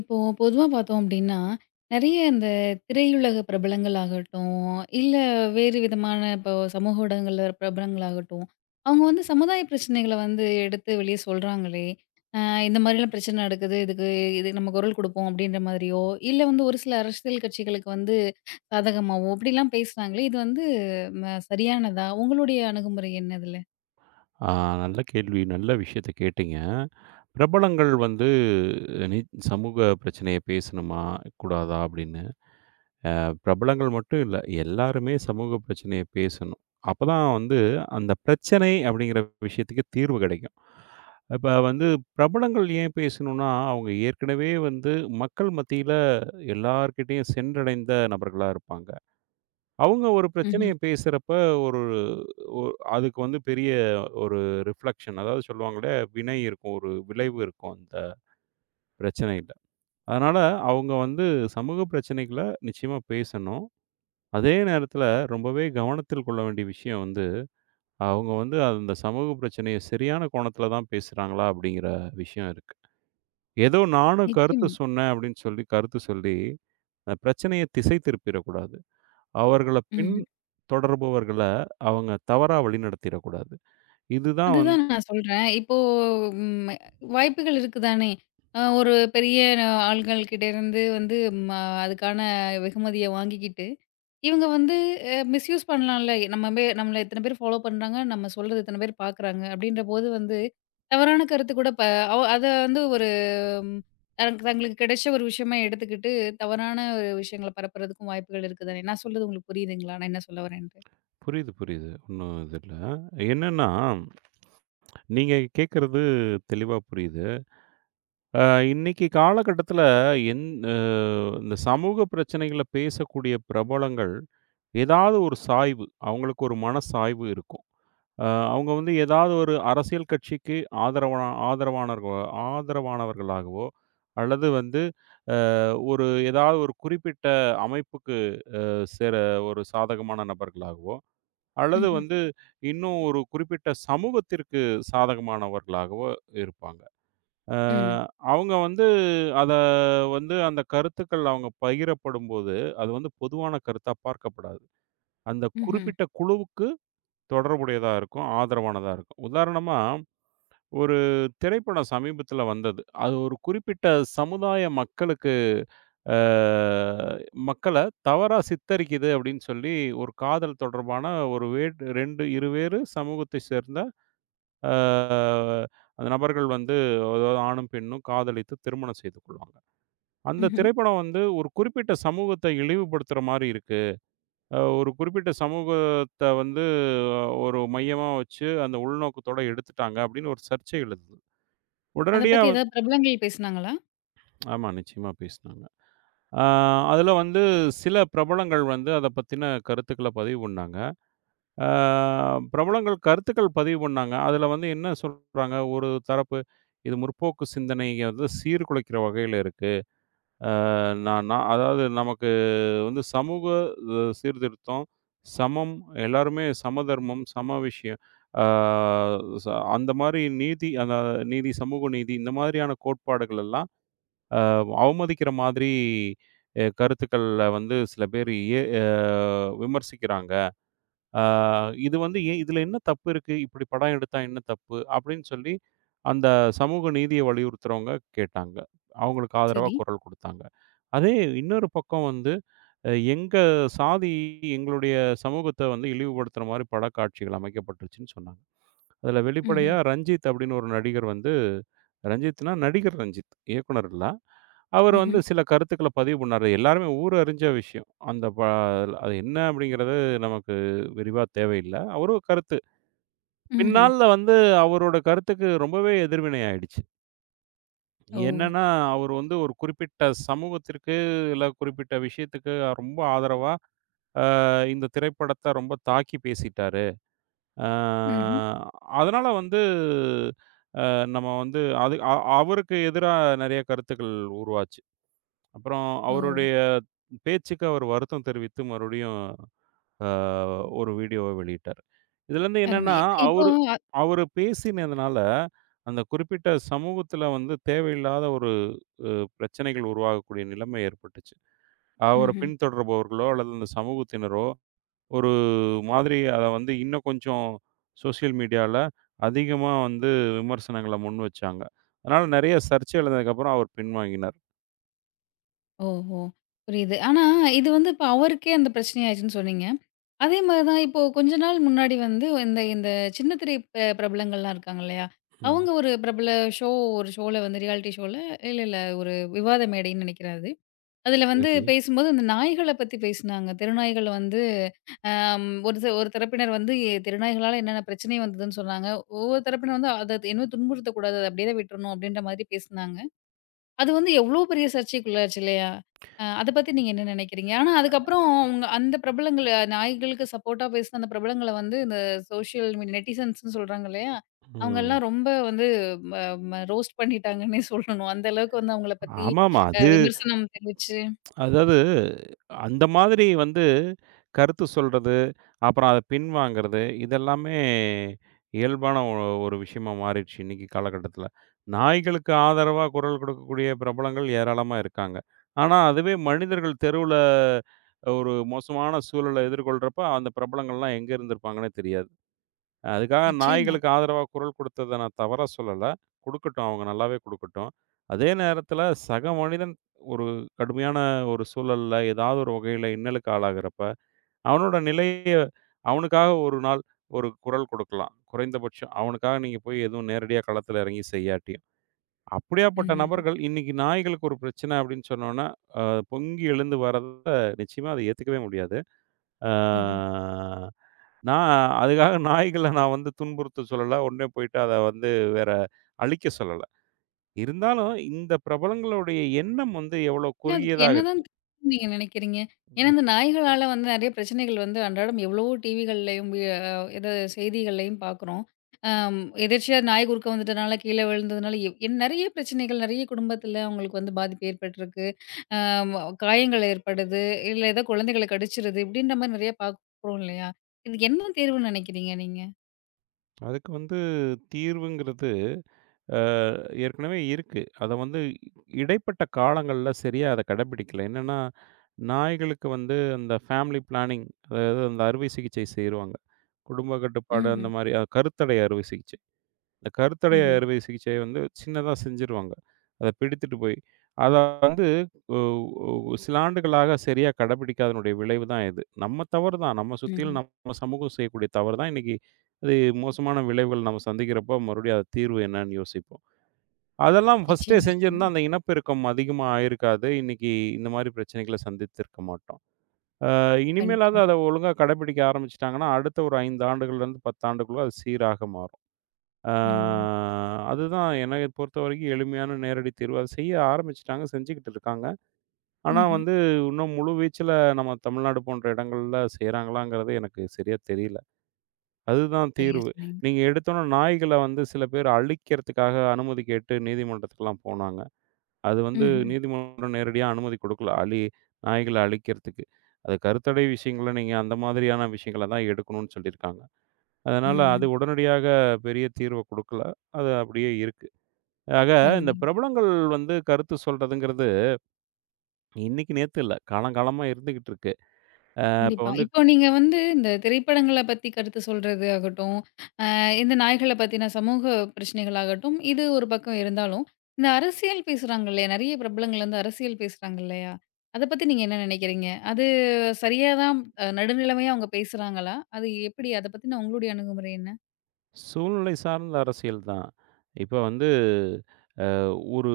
இப்போ பொதுவா பார்த்தோம் அப்படின்னா, நெறைய இந்த திரையுலக பிரபலங்கள் ஆகட்டும், இல்ல வேறு விதமான இப்போ சமூக ஊடகங்கள்ல பிரபலங்கள் ஆகட்டும், அவங்க வந்து சமுதாய பிரச்சனைகள வந்து எடுத்து வெளிய சொல்றாங்களே, அ இந்த மாதிரிலாம் பிரச்சனை நடக்குது. இதுக்கு இதுக்கு நம்ம குரல் குடுப்போம் அப்படின்ற மாதிரியோ, இல்ல வந்து ஒரு சில அரசியல் கட்சிகளுக்கு வந்து சாதகமாவோ, இப்படிலாம் பேசுறாங்களே, இது வந்து சரியானதா? உங்களுடைய அணுகுமுறை என்ன இதுல? ஆ நல்ல கேள்வி. நல்ல விஷயத்த கேட்டீங்க. பிரபலங்கள் வந்து நி சமூக பிரச்சனைய பேசணுமா? கூடாதா? அப்படின்னு. பிரபலங்கள் மட்டும் இல்ல. எல்லாருமே சமூக பிரச்சனைய பேசணும். அப்பதான் வந்து அந்த பிரச்சனை அப்படிங்கிற விஷயத்துக்கு தீர்வு கிடைக்கும். இப்ப வந்து பிரபலங்கள் ஏன் பேசணும்னா, அவங்க ஏற்கனவே வந்து மக்கள் மத்தியில எல்லார்கிட்டயும் சென்றடைந்த நபர்களா இருப்பாங்க. அவங்க ஒரு ம்ஹ்ம். பிரச்சனைய பேசுறப்ப ஒரு ஒ அதுக்கு வந்து பெரிய ஒரு ரிஃப்ளெக்ஷன், அதாவது சொல்லுவாங்கல்ல, வினை இருக்கும். ஒரு விளைவு இருக்கும் அந்த பிரச்சனையில. அதனால அவங்க வந்து சமூக பிரச்சனைகள நிச்சயமா பேசணும். அதே நேரத்தில ரொம்பவே கவனத்தில் கொள்ள வேண்டிய விஷயம் வந்து, அவங்க வந்து அந்த சமூக பிரச்சனைய சரியான கோணத்தில தான் பேசுறாங்களா? அப்படிங்கிற விஷயம் இருக்கு. ஏதோ நானும் கருத்து நிச்சயமா. சொன்னேன் அப்படின்னு சொல்லி கருத்து சொல்லி, அந்த பிரச்சனைய திசை திருப்பிறக்கூடாது. அவர்கள பின் ம்ஹ்ம். தொடர்பவர்கள அவங்க தவறா வழிநடத்திறக்கூடாது. இதுதான் வந்து அதுதான் நான் சொல்றேன். இப்போ ம் வாய்ப்புகள் இருக்கு தானே! ஒரு பெரிய ஆள்கள் கிட்ட இருந்து வந்து ம அதுக்கான வெகுமதிய வாங்கிக்கிட்டு, இவங்க வந்து மிஸ்யூஸ் பண்ணலாம்ல. நம்மள இத்தன பேர் ஃபாலோ பண்றாங்க. நம்ம சொல்றது இத்தன பேர் பார்க்குறாங்க. அப்படின்றபோது வந்து தவறான கருத்து கூட அத வந்து ஒரு தங்களுக்கு கிடைச்ச ஒரு விஷயமா எடுத்துக்கிட்டு, தவறான ஒரு விஷயங்கள பரப்புறதுக்கும் வாய்ப்புகள் இருக்கு தானே! நான் சொல்றது உங்களுக்கு புரியுதுங்களா? நான் என்ன சொல்ல வரேன்ட்டு? புரியுது, புரியுது. ஒண்ணும் இது இல்ல. என்னன்னா, நீங்க கேட்கறது தெளிவா புரியுது. அ இன்னைக்கு காலகட்டத்தில என் அ இந்த சமூக பிரச்சனைகள பேசக்கூடிய பிரபலங்கள், ஏதாவது ஒரு சாய்வு, அவங்களுக்கு ஒரு மனசாய்வு இருக்கும். அ அவங்க வந்து ஏதாவது ஒரு அரசியல் கட்சிக்கு ஆதரவா ஆதரவானர்க ஆதரவானவர்களாகவோ, அல்லது வந்து ஒரு ஏதாவது ஒரு குறிப்பிட்ட அமைப்புக்கு சேர ஒரு சாதகமான நபர்களாகவோ, அல்லது ம்ஹ்ம். வந்து இன்னும் ஒரு குறிப்பிட்ட சமூகத்திற்கு சாதகமானவர்களாகவோ இருப்பாங்க. அ ம். அவங்க வந்து அத வந்து அந்த கருத்துக்கள் அவங்க பகிரப்படும்போது, அது வந்து பொதுவான கருத்தா பார்க்கப்படாது. அந்த ம்ஹ்ம். குறிப்பிட்ட குழுவுக்கு தொடர்புடையதா இருக்கும், ஆதரவானதா இருக்கும். உதாரணமா, ஒரு திரைப்படம் சமீபத்தில வந்தது. அது ஒரு குறிப்பிட்ட சமுதாய மக்களுக்கு அ மக்கள தவறா சித்தரிக்குது அப்படின்னு சொல்லி, ஒரு காதல் தொடர்பான ஒரு வேட் 2 இருவேறு சமூகத்தை சேர்ந்த அ அந்த நபர்கள் வந்து அதாவது ஆணும், பெண்ணும் காதலித்து திருமணம் செய்து கொள்வாங்க. அந்த ம்ஹ்ம். திரைப்படம் வந்து ஒரு குறிப்பிட்ட சமூகத்தை இழிவுபடுத்துற மாரி இருக்கு. ஒரு குறிப்பிட்ட சமூகத்த வந்து ஒரு மையமா வச்சு அந்த உள்நோக்கத்தோட எடுத்துட்டாங்க அப்படின்னு ஒரு சர்ச்சை எழுது. அத உடனடியா பத்தி வந் ஏதாவது பிரபலங்கள் பேசுனாங்களா? ஆமா நிச்சயமா பேசினாங்க. ஆ, அதுல வந்து சில பிரபலங்கள் வந்து அத பத்தின கருத்துக்கள பதிவு பண்ணாங்க. ஆ, பிரபலங்கள் கருத்துக்கள் பதிவு பண்ணாங்க. அதுல வந்து என்ன சொல்றாங்க, ஒரு தரப்பு இது 'முற்போக்கு சிந்தனைய வந்து சீர்குலைக்கிற வகையில இருக்கு. அ நான் நான் அதாவது நமக்கு வந்து சமூக சீர்திருத்தம், சமம் எல்லாருமே சமதர்மம், சம விஷயம். ஆ ச அந்த மாரி நீதி அந்த நீதி, சமூக நீதி இந்த மாதிரியான கோட்பாடுகள் எல்லாம் அவமதிக்கிற மாதிரி கருத்துக்கள்ல வந்து சில பேர் ஏ அ விமர்சிக்கிறாங்க. ஆ இது வந்து ஏன் இதில என்ன தப்பு இருக்கு? இப்படி படம் எடுத்தா என்ன தப்பு? அப்படின்னு சொல்லி அந்த சமூக நீதிய வலியுறுத்துறவங்க கேட்டாங்க. அவங்களுக்கு ஆதரவா சரி. குரல் குடுத்தாங்க. அதே இன்னொரு பக்கம் வந்து எங்க சாதி எங்களுடைய சமூகத்த வந்து இழிவுபடுத்துற மாரி படக்காட்சிகள் அமைக்கப்பட்டுருச்சுன்னு சொன்னாங்க. அதில வெளிப்படையா ம்ஹ்ம். ரஞ்சித் அப்படின்னு ஒரு நடிகர் வந்து ரஞ்சித்னா நடிகர் ரஞ்சித். இயக்குனர் இல்ல. அவர் வந்து ம்ஹ்ம். சில கருத்துக்கள பதிவு பண்ணாரு. எல்லாருமே ஊர் அறிஞ்ச விஷயம். அந்த ப அது என்ன அப்படிங்கிறது நமக்கு விரிவா தேவையில்ல. அவரு கருத்து. ம்ஹ்ம். பின்னாள்ல வந்து அவரோட கருத்துக்கு ரொம்பவே எதிர்வினை ஆயிடுச்சு. ஓ! என்னன்னா, அவர் வந்து ஒரு குறிப்பிட்ட சமூகத்திற்கு, இல்ல குறிப்பிட்ட விஷயத்துக்கு ரொம்ப ஆதரவா, அ இந்த திரைப்படத்த ரொம்ப தாக்கி பேசிட்டாரு. அ ம்ஹ்ம். அதனால வந்து நம்ம வந்து அது அ அவருக்கு எதிரா நெறைய கருத்துக்கள் உருவாச்சு. அப்புறம் ஓ! அவருடைய பேச்சுக்கு அவர் வருத்தம் தெரிவித்து மறுபடியும் அ ஒரு வீடியோவ வெளியிட்டார். இதுலருந்து அருமை. என்னன்னா, ம். இப்போ அவரு அ அவரு பேசினதுனால, அந்த குறிப்பிட்ட சமூகத்தில வந்து தேவையில்லாத ஒரு அ பிரச்சனைகள் உருவாகக்கூடிய நிலைமை ஏற்பட்டுச்சு. அவர ம்ஹ்ம். பின்தொடர்பவர்களோ அல்லது அந்த சமூகத்தினரோ ஒரு மாதிரி அத வந்து இன்னும் கொஞ்சம் சோசியல் மீடியால அதிகமா வந்து விமர்சனங்கள முன் வச்சாங்க. அதனால நெறைய சர்ச்சை எழுந்ததுக்கப்புறம் அவர் பின்வாங்கினார். ஓ! ஓ! புரியுது. ஆனா, இது வந்து இப்ப அவருக்கே அந்த பிரச்சனையாச்சுன்னு சொன்னீங்க. அதே மாரி தான் இப்போ கொஞ்ச நாள் முன்னாடி வந்து இந்த இந்த சின்ன திரை பிரபலங்கள்லாம் இருக்காங்க இல்லையா? ம். அவங்க ஒரு பிரபல ஷோ ஒரு ஷோல வந்து ரியாலிட்டி ஷோல இல்ல, இல்ல ஒரு விவாத மேடைன்னு நெனைக்கிறேன் அது. அதில வந்து சரி. பேசும்போது அந்த நாய்கள பத்தி பேசினாங்க. தெருநாய்கள் வந்து ஒரு ஒரு தரப்பினர் வந்து தெருநாய்களால என்னென்ன பிரச்சனை வந்ததுன்னு சொன்னாங்க. ஒவ்வொரு தரப்பினர் வந்து அத இன்னும் துன்புறுத்தக்கூடாது. அத அப்படியே தான் விட்டுறணும் அப்படின்ற மாதிரி பேசினாங்க. அது வந்து எவ்வளோ பெரிய சர்ச்சைக்குள்ளாச்சு இல்லையா? அத பத்தி நீங்க என்ன நினைக்கிறீங்க? ஆனா அதுக்கப்புறம் அவங்க அந்த பிரபலங்கள் நாய்களுக்கு சப்போர்ட்டா பேசின அந்த பிரபலங்கள வந்து இந்த சோஷியல் மீடியா நெட்டிசன்ஸ்ன்னு சொல்றாங்க இல்லையா? ம். அவங்கலாம் ரொம்ப வந்து ம ம ரோஸ்ட் பண்ணிட்டாங்கன்னே சொல்லணும். அந்த அளவுக்கு வந்து அவங்கள பத்தி ஆமாமா. விமர்சனம் தெரிவிச்சு அதாவது, அந்த மாதிரி வந்து கருத்து சொல்றது, அப்புறம் அத பின்வாங்குறது, இதெல்லாமே இயல்பான ஒரு விஷயமா மாறிடுச்சு இன்னைக்கு காலகட்டத்தில. நாய்களுக்கு ஆதரவா குரல் கொடுக்கக்கூடிய பிரபலங்கள் ஏராளமா இருக்காங்க. ஆனா, அதுவே மனிதர்கள் தெருவுல ஒரு மோசமான சூழல எதிர்கொள்றப்ப, அந்த பிரபலங்கள்லாம் எங்க இருந்திருப்பாங்கன்னே தெரியாது. அதுக்காக நிச்சயமா. நாய்களுக்கு ஆதரவா குரல் கொடுத்தத நான் தவறா சொல்லல. குடுக்கட்டும். அவங்க நல்லாவே குடுக்கட்டும். அதே நேரத்தில சக மனிதன் ஒரு கடுமையான ஒரு சூழல்ல, ஏதாவது ஒரு வகையில இன்னலுக்கு ஆளாகிறப்ப, அவனோட நிலைய அவனுக்காக ஒரு நாள் ஒரு குரல் கொடுக்கலாம். குறைந்தபட்சம் அவனுக்காக நீங்க போய் எதுவும் நேரடியா களத்தில இறங்கி செய்யாட்டியும். அப்படியாப்பட்ட ம்ஹ்ம். நபர்கள் இன்னைக்கு நாய்களுக்கு ஒரு பிரச்சனை அப்படின்னு சொன்னோம்னா, அ பொங்கி எழுந்து வர்றத நிச்சயமா அத ஏத்துக்கவே முடியாது. ஆ ம்ஹ்ம். நான் அதுக்காக நாய்கள நான் வந்து துன்புறுத்த சொல்லல. உடனே போயிட்டு அத வந்து வேற அழிக்க சொல்லல. இருந்தாலும் இந்த பிரபலங்களுடைய எண்ணம் வந்து எவ்வளோ இல்ல அதுக்கு குறுகியதாக என்னதான் இருக்கு. தீர்வுன்னு நீங்க நினைக்கிறீங்க? ஏன்னா இந்த நாய்களால வந்து நெறைய பிரச்சனைகள் வந்து அன்றாடம் எவ்வளவோ டிவிகள்லயும், வி அ எதோ செய்திகள்லயும் பார்க்குறோம். அம் எதேர்ச்சியா நாய் குறுக்க வந்துட்டனால, கீழ விழுந்ததுனால எ என் நெறைய பிரச்சனைகள், நெறைய குடும்பத்தில அவங்களுக்கு வந்து பாதிப்பு ஏற்பட்டிருக்கு. அம் காயங்கள் ஏற்படுது, இல்ல ஏதோ குழந்தைகள கடிச்சிருது, இப்படின்ற மாரி நெறைய பார்க்குறோம் இல்லையா? இதுக்கு என்ன தீர்வுன்னு நினைக்கிறீங்க நீங்க? அதுக்கு வந்து தீர்வுங்கிறது அ ஏற்கனவே இருக்கு. அத வந்து இடைப்பட்ட காலங்கள்ல சரியா அத கடைபிடிக்கல. என்னன்னா, நாய்களுக்கு வந்து அந்த ஃபேமிலி பிளானிங், அதாவது அந்த அறுவை சிகிச்சை செய்ருவாங்க. குடும்ப கட்டுப்பாடு ம்ஹ்ம். அந்த மாரி கருத்தடை அறுவை சிகிச்சை. இந்த கருத்தடை ம்ஹ்ம். அறுவை சிகிச்சை வந்து சின்னதா செஞ்சுருவாங்க. அத பிடித்துட்டு போய். அத வந்து ஒ ஒ சில ஆண்டுகளாக சரியா கடைபிடிக்காதனுடைய விளைவு தான் இது. நம்ம தவறு தான். நம்ம ம்ஹ்ம். சுத்திலும் நம்ம சமூகம் செய்யக்கூடிய தவறு தான். இன்னைக்கு அது மோசமான விளைவுகள் நம்ம சந்திக்கிறப்போ, மறுபடியும் அது தீர்வு என்னன்னு யோசிப்போம். அதெல்லாம் ஃபர்ஸ்ட்டே நிச்சயமா, செஞ்சிருந்தா, நிச்சயமா. அந்த இனப்பெருக்கம் அதிகமா ஆயிருக்காது. இன்னைக்கு இந்த மாரி பிரச்சனைகள சந்தித்திருக்க மாட்டோம். கண்டிப்பா. இனிமேலாவது அத ஒழுங்கா கடைபிடிக்க ஆரம்பிச்சுட்டாங்கன்னா, அடுத்த ஒரு 5 ஆண்டுகள்லேருந்து 10 ஆண்டுக்குள்ள அது சீராக மாறும். ஆ ம். அதுதான் என்னைய பொறுத்தவரைக்கும் எளிமையான நேரடி தீர்வு. அத செய்ய ஆரம்பிச்சுட்டாங்க, செஞ்சுக்கிட்டு இருக்காங்க. ஆனா ம்ஹ்ம். வந்து இன்னும் முழு வீச்சுல நம்ம தமிழ்நாடு போன்ற இடங்கள்ல செய்றாங்களாங்கிறது எனக்கு சரியா தெரியல. அதுதான் சரியா தீர்வு. சொன்னீங்க. நீங்க எடுத்தோனே நாய்கள வந்து சில பேர் அழிக்கிறதுக்காக அனுமதி கேட்டு நீதிமன்றத்துக்குலாம் போனாங்க. அது வந்து ம்ஹ்ம். நீதிமன்றம் நேரடியா அனுமதி குடுக்கல. நாய்கள அழிக்கிறதுக்கு. அது கருத்தடை விஷயங்கள நீங்க அந்த மாதிரியான விஷயங்கள தான் எடுக்கணும்னு சொல்லியிருக்காங்க. அதனால அது ம். உடனடியாக பெரிய தீர்வ குடுக்கல. அது அப்படியே இருக்கு. ஆக, இந்த அருமை. பிரபலங்கள் வந்து கருத்து சொல்றதுங்கிறது, இன்னைக்கு நேத்து இல்ல. காலங்காலமா இருந்துகிட்டு இருக்கு. இப்ப கண்டிப்பா. வந்து இப்போ நீங்க வந்து இந்த திரைப்படங்கள பத்தி கருத்து சொல்றது ஆகட்டும், இந்த நாய்கள பத்தின சமூக பிரச்சனைகள் ஆகட்டும், இது ஒரு பக்கம் இருந்தாலும், இந்த அரசியல் பேசுறாங்க இல்லையா? நெறைய பிரபலங்கள் வந்து அரசியல் பேசுறாங்க இல்லையா? அத பத்தி நீங்க என்ன நெனைக்கிறீங்க? அது சரியா தான் நடுநிலைமையா அவங்க பேசுறாங்களா? அது எப்படி? அத பத்தின உங்களுடைய அணுகுமுறை என்ன? சூழ்நிலை சார்ந்த அரசியல் தான். இப்ப வந்து அ ஒரு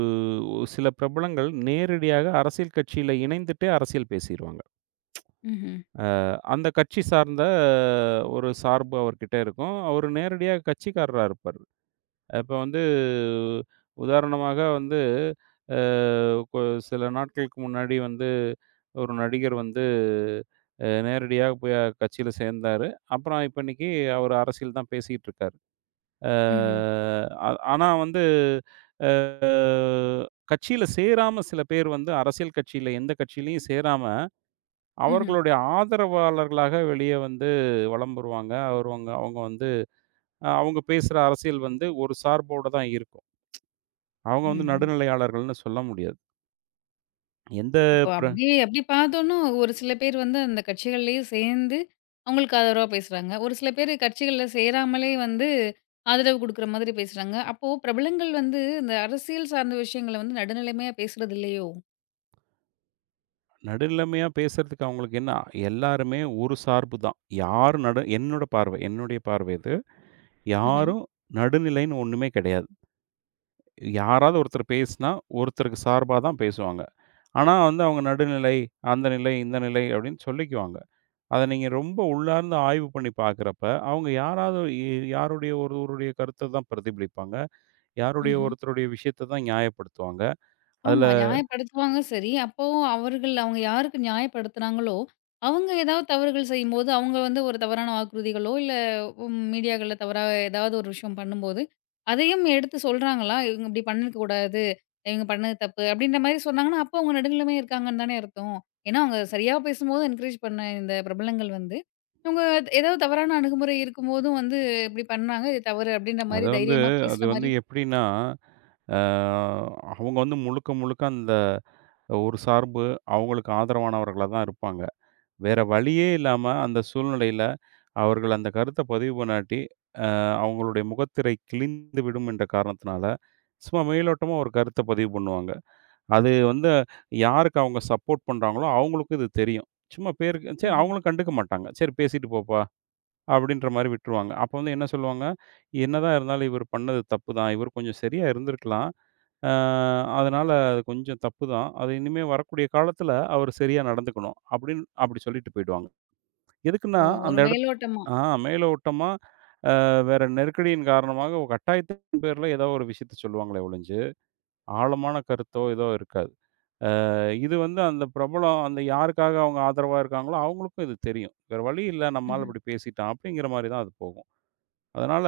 ஒரு சில பிரபலங்கள் நேரடியாக அரசியல் கட்சியில இணைந்துட்டே அரசியல் பேசிருவாங்க. ம்ஹ்ம். அந்த கட்சி சார்ந்த ஒரு சார்பு அவர்கிட்ட இருக்கும். அவரு நேரடியா கட்சிக்காரரா இருப்பாரு. அப்ப வந்து உதாரணமாக வந்து அ கொ சில நாட்களுக்கு முன்னாடி வந்து ஒரு நடிகர் வந்து நேரடியா போய் கட்சியில சேர்ந்தாரு. அப்புறம் இப்ப இன்னைக்கு அவர் அரசியல் தான் பேசிக்கிட்டு இருக்காரு. அ ம்ஹ்ம். அ ஆனா வந்து அ கட்சியில சேராம சில பேர் வந்து அரசியல் கட்சியில எந்த கட்சியிலயும் சேராம, ம்ஹ்ம். அவர்களுடைய ஆதரவாளர்களாக வெளிய வந்து வலம் வருவாங்க. அவருவங்க அவங்க அவங்க வந்து அவங்க பேசுற அரசியல் வந்து ஒரு சார்போட தான் இருக்கும். அவங்க வந்து ம்ஹ்ம். நடுநிலையாளர்கள்ன்னு சொல்ல முடியாது. எந்த இப்போ பிர அப்படியே அப்படி பார்த்தோம்னா, ஒரு சில பேர் வந்து அந்த கட்சிகள்லயே சேர்ந்து அவங்களுக்கு ஆதரவா பேசுறாங்க. ஒரு சில பேர் கட்சிகள்ல சேராமலே வந்து ஆதரவு குடுக்குற மாதிரி பேசுறாங்க. அப்போ பிரபலங்கள் வந்து இந்த அரசியல் சார்ந்த விஷயங்கள வந்து நடுநிலைமையா பேசுறது இல்லையோ? நடுநிலைமையா பேசுறதுக்கு அவங்களுக்கு என்ன, எல்லாருமே ஒரு சார்பு தான். யாரும் நடு என்னோட பார்வை, என்னுடைய பார்வை இது. ம்ஹ்ம். யாரும் நடுநிலைன்னு ஒண்ணுமே கிடையாது. யாராவது ஒருத்தர் பேசினா, ஒருத்தருக்கு சார்பா தான் பேசுவாங்க. ஆனா வந்து அவங்க நடுநிலை, அந்த நிலை, இந்த நிலை அப்படின்னு சொல்லிக்குவாங்க. அத நீங்க ரொம்ப உள்ளார்ந்து ஆய்வு பண்ணி பார்க்கிறப்ப, அவங்க யாராவது யாருடைய ஒருவருடைய கருத்த தான் பிரதிபலிப்பாங்க. யாருடைய ம்ஹ்ம். ஒருத்தருடைய விஷயத்த தான் நியாயப்படுத்துவாங்க. அதுல ஆமா. நியாயப்படுத்துவாங்க சரி. அப்பவும் அவங்க யாருக்கு நியாயப்படுத்துனாங்களோ, அவங்க ஏதாவது தவறுகள் செய்யும்போது, அவங்க வந்து ஒரு தவறான வாக்குறுதிகளோ, இல்ல மீடியாக்கள்ல தவறா ஏதாவது ஒரு விஷயம் பண்ணும்போது, அதையும் எடுத்து சொல்றாங்களா? இவங்க இப்படி பண்ணிருக்கக்கூடாது. இவங்க பண்ணது தப்பு. அப்படின்ற மாரி சொன்னாங்கன்னா, அப்போ அவங்க நடுநிலைமையா இருக்காங்கன்னு தானே அர்த்தம். ஏன்னா, அவங்க சரியா பேசும்போது என்கரேஜ் பண்ண இந்த பிரபலங்கள் வந்து, இவங்க ஏதாவது தவறான அணுகுமுறை இருக்கும்போதும் வந்து இப்படி பண்ணாங்க. இது தவறு அப்படின்ற மாரி அது வந்து தைரியமா பேசுற அது மாரி வந்து எப்படின்னா, அ அவங்க வந்து முழுக்க, முழுக்க அந்த ஒரு சார்பு அவங்களுக்கு ஆதரவானவர்களா தான் இருப்பாங்க. வேற வழியே இல்லாம அந்த சூழ்நிலையில அவர்கள் அந்த கருத்த பதிவு பண்ணாட்டி, அவங்களுடைய முகத்திரை கிழிந்து விடும் என்ற காரணத்தினால, சும்மா மேலோட்டமா ஒரு கருத்த பதிவு பண்ணுவாங்க. அது வந்து யாருக்கு அவங்க சப்போர்ட் பண்றாங்களோ, அவங்களுக்கும் இது தெரியும். சும்மா பேருக்கு சரி ம்ஹ்ம். அவங்களும் கண்டுக்க மாட்டாங்க. சரி பேசிட்டு போப்பா. அப்படின்ற மாரி விட்டுருவாங்க. அப்போ வந்து என்ன சொல்லுவாங்க, "என்னதான் இருந்தாலும் இவர் பண்ணது தப்பு தான். இவர் கொஞ்சம் சரியா இருந்திருக்கலாம். அ அதனால அது கொஞ்சம் தப்பு தான். அது இனிமே வரக்கூடிய காலத்தில அவர் சரியா நடந்துக்கணும்." அப்படின்னு அப்படி சொல்லிட்டு போயிடுவாங்க. ஓ! எதுக்குன்னா, ஒரு அந்த இடத் மேலோட்டமா. ஆ மேலோட்டமா வேற நெருக்கடியின் காரணமாக ஒரு கட்டாயத்தின் பேர்ல ஏதோ ஒரு விஷயத்த சொல்லுவாங்களே ஒழிஞ்சு, ஆழமான கருத்தோ ஏதோ இருக்காது. இது வந்து அந்த பிரபலம் அந்த யாருக்காக அவங்க ஆதரவா இருக்காங்களோ, அவங்களுக்கும் இது தெரியும். வேற வழி இல்ல நம்மால் ம்ஹ்ம். இப்படி பேசிட்டான் அப்படிங்கிற மாரி தான் அது போகும். அதனால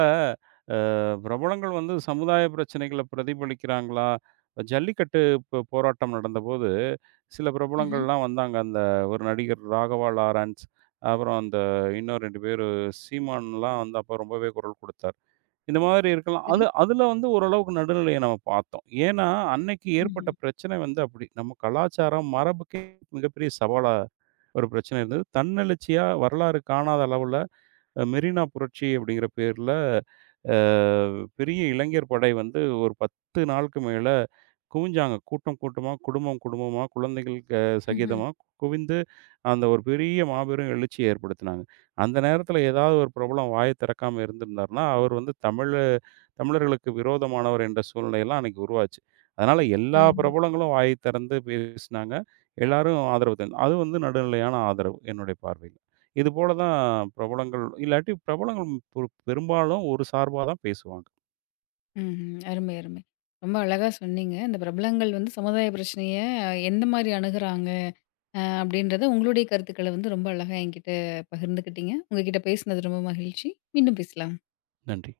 பிரபலங்கள் வந்து சமுதாய பிரச்சனைகள பிரதிபலிக்கிறாங்களா? ஜல்லிக்கட்டு போராட்டம் நடந்தபோது, சில ம்ஹ்ம். பிரபலங்கள்லாம் வந்தாங்க. அந்த ஒரு நடிகர் ராகவா லாரன்ஸ், அப்புறம் அந்த இன்னும் 2 பேரு சீமான்லாம் வந்து அப்ப ரொம்பவே குரல் குடுத்தார். இந்த மாதிரி இருக்கலாம். சரி. அது அதுல வந்து ஓரளவுக்கு நடுநிலைய நம்ம பார்த்தோம். ஏன்னா, அன்னைக்கு ம்ஹ்ம். ஏற்பட்ட பிரச்சனை வந்து அப்படி. நம்ம கலாச்சாரம், மரபுக்கே மிகப்பெரிய சவாலா ஒரு பிரச்சனை இருந்தது. தன்னெழுச்சியா வரலாறு காணாத அளவுல மெரினா புரட்சி அப்படிங்கிற பேர்ல அ பெரிய இளைஞர் படை வந்து ஒரு 10 நாளுக்கு மேல குவிஞ்சாங்க. கூட்டம் கூட்டமா, குடும்பம் குடும்பமா, குழந்தைகள் க ம்ஹ்ம். சகிதமா குவிந்து அந்த ஒரு பெரிய மாபெரும் எழுச்சியை ஏற்படுத்தினாங்க. அந்த நேரத்தில ஏதாவது ஒரு பிரபலம் வாய திறக்காம இருந்திருந்தாருன்னா, அவர் வந்து தமிழர்களுக்கு விரோதமானவர் என்ற சூழ்நிலையெல்லாம் அன்னைக்கு உருவாச்சு. அதனால எல்லா ம்ஹ்ம். பிரபலங்களும் வாய் திறந்து பேசினாங்க. எல்லாரும் ஆதரவு தந் அது வந்து நடுநிலையான ஆதரவு என்னுடைய பார்வையில. இது போல தான் பிரபலங்கள் இல்லாட்டி பிரபலங்கள் பெ பெரும்பாலும் ஒரு சார்பா தான் பேசுவாங்க. ம்ஹ்ம். அருமை, அருமை. ரொம்ப அழகா சொன்னீங்க. இந்த பிரபலங்கள் வந்து சமுதாய பிரச்சனைய எந்த மாரி அணுகுறாங்க? அப்படின்றத உங்களுடைய கருத்துக்கள வந்து ரொம்ப அழகா என்கிட்ட பகிர்ந்துக்கிட்டீங்க. உங்ககிட்ட பேசினது ரொம்ப மகிழ்ச்சி. மீண்டும் பேசலாம். நன்றி.